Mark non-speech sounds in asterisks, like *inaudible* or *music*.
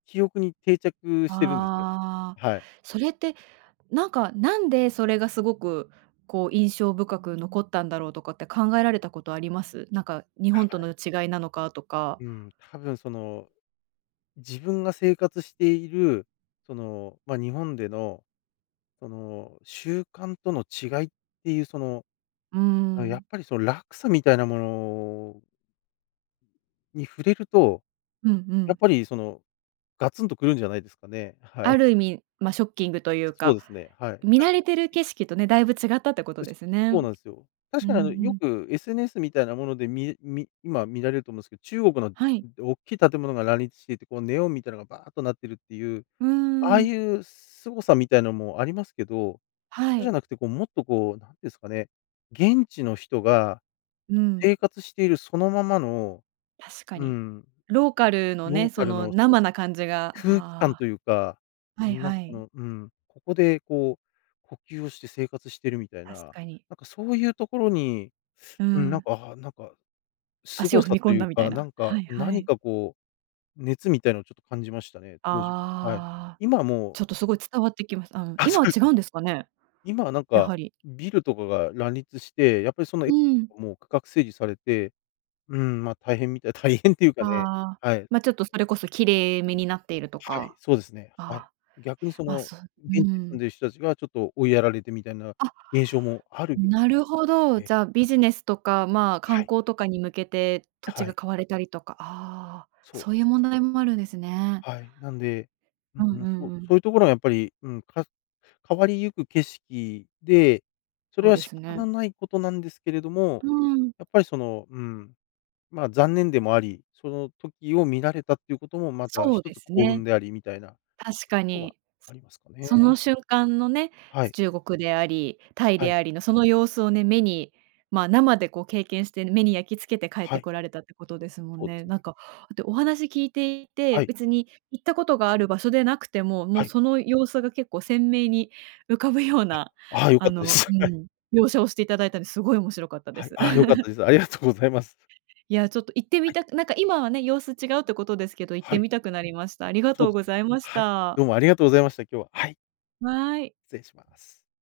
記憶に定着してるんですよ。ああ、はい。それって、なんか、なんでそれがすごく、こう、印象深く残ったんだろうとかって考えられたことあります？なんか日は本とはのい。違いなのかとか。うん、多分その自分が生活している、その、ま、日本でのその習慣との違いっていう、その、うあのやっん。ぱりその落差みたいなものに触れると、うんうやっん。ぱり、その、ガツンと来るんじゃないですかね。はい。ある意味、ま、ショッキングというそうか、ですね。はい。見慣確れかてるに。景色とね、だいぶ違ったってことよでし、すね。そうなんすよ。う確んうかにあの、よん。く SNS みたいなものでみみ今見られると思うんすけど、中国のはい。大きい建物が乱立していて、こうネオンみたいなのがバアっとなってるっていう、うんうんあうあん。いうすごさみたいのもありますけど、はそうじゃい。なくてこうもっとこう、何ですかね、現地の人が、うん。生活しているそのままの、確かうに。んローカルのロね、ーそカルのの、そうで生す、な感じが、空気感あというか、あ、はいなんかはあい。の、うん、ここでこう、呼吸をして生活してるみたいな、確かに。なんかそういうところに、ううん、なんん。か、あ、なんか、す足ごを踏さみと込んいうだみたいか、な。なんか、はいは何い。かこう、熱みたいなのをちょっと感じましたね、当時。はい。ああ。今はもうちょっとすごい伝わってきました。あのあ、今そはうで違す。うんですかね？今はなんやか、はり。ビルとかが乱立して、やっぱりそのえう *unintelligible* ん。も区画整理されて、うん、ま、大変みたい大変っていうかね、ああ。はい。ま、ちょっとそれこそキレイめになっているとはい、か。そうですね。はい。あ、逆にそま、のそう、う現地に住んん。でる人たちがちょっと追いやられてみたいなあ。現象もあるみなるほど。ね。じゃビジネスとか、まあ観はい。光とかに向けて土い、地はがい。買われたりとか、ああ、そうです。そういう問題もあるんですね。はい、なんで、ううんんううん、んそうん。そういうところはやっぱり、うん、か変わりゆく景色で、そそれうはで仕す方ね。のないことなんですけれども、うん。やっぱりその、うん、まあ残念でもあり、その時を見られたっていうこともまたそう一でつす幸ね。運でありみたいな、と確かころはに。あすりますかそのね。瞬間のね、はい。中国であり、タイはでい。ありのその様子をね、目に、ま、生でこう経験して、目に焼きつけて帰っはてい。こられたってことですもんそうでね。すね。なんか、とお話聞いていてはい。別に行ったことがある場所でなくても、もうはい。その様子が結構鮮明に浮かぶようあ、なああ、良あかったでの、うす。はい。ん、描写をしていただいたり、すごい面白かったではい、す。あ、良かった *laughs* です。ありがとうございます。*unintelligible* いや、ちょっと行ってはみい。たくなんか今はね、様子違うってことですけど、行っはてい。みたくなりました。ありがそうとうです。ございましはい、た。どうもありがとうございました、今日は。はい。はい。失礼します。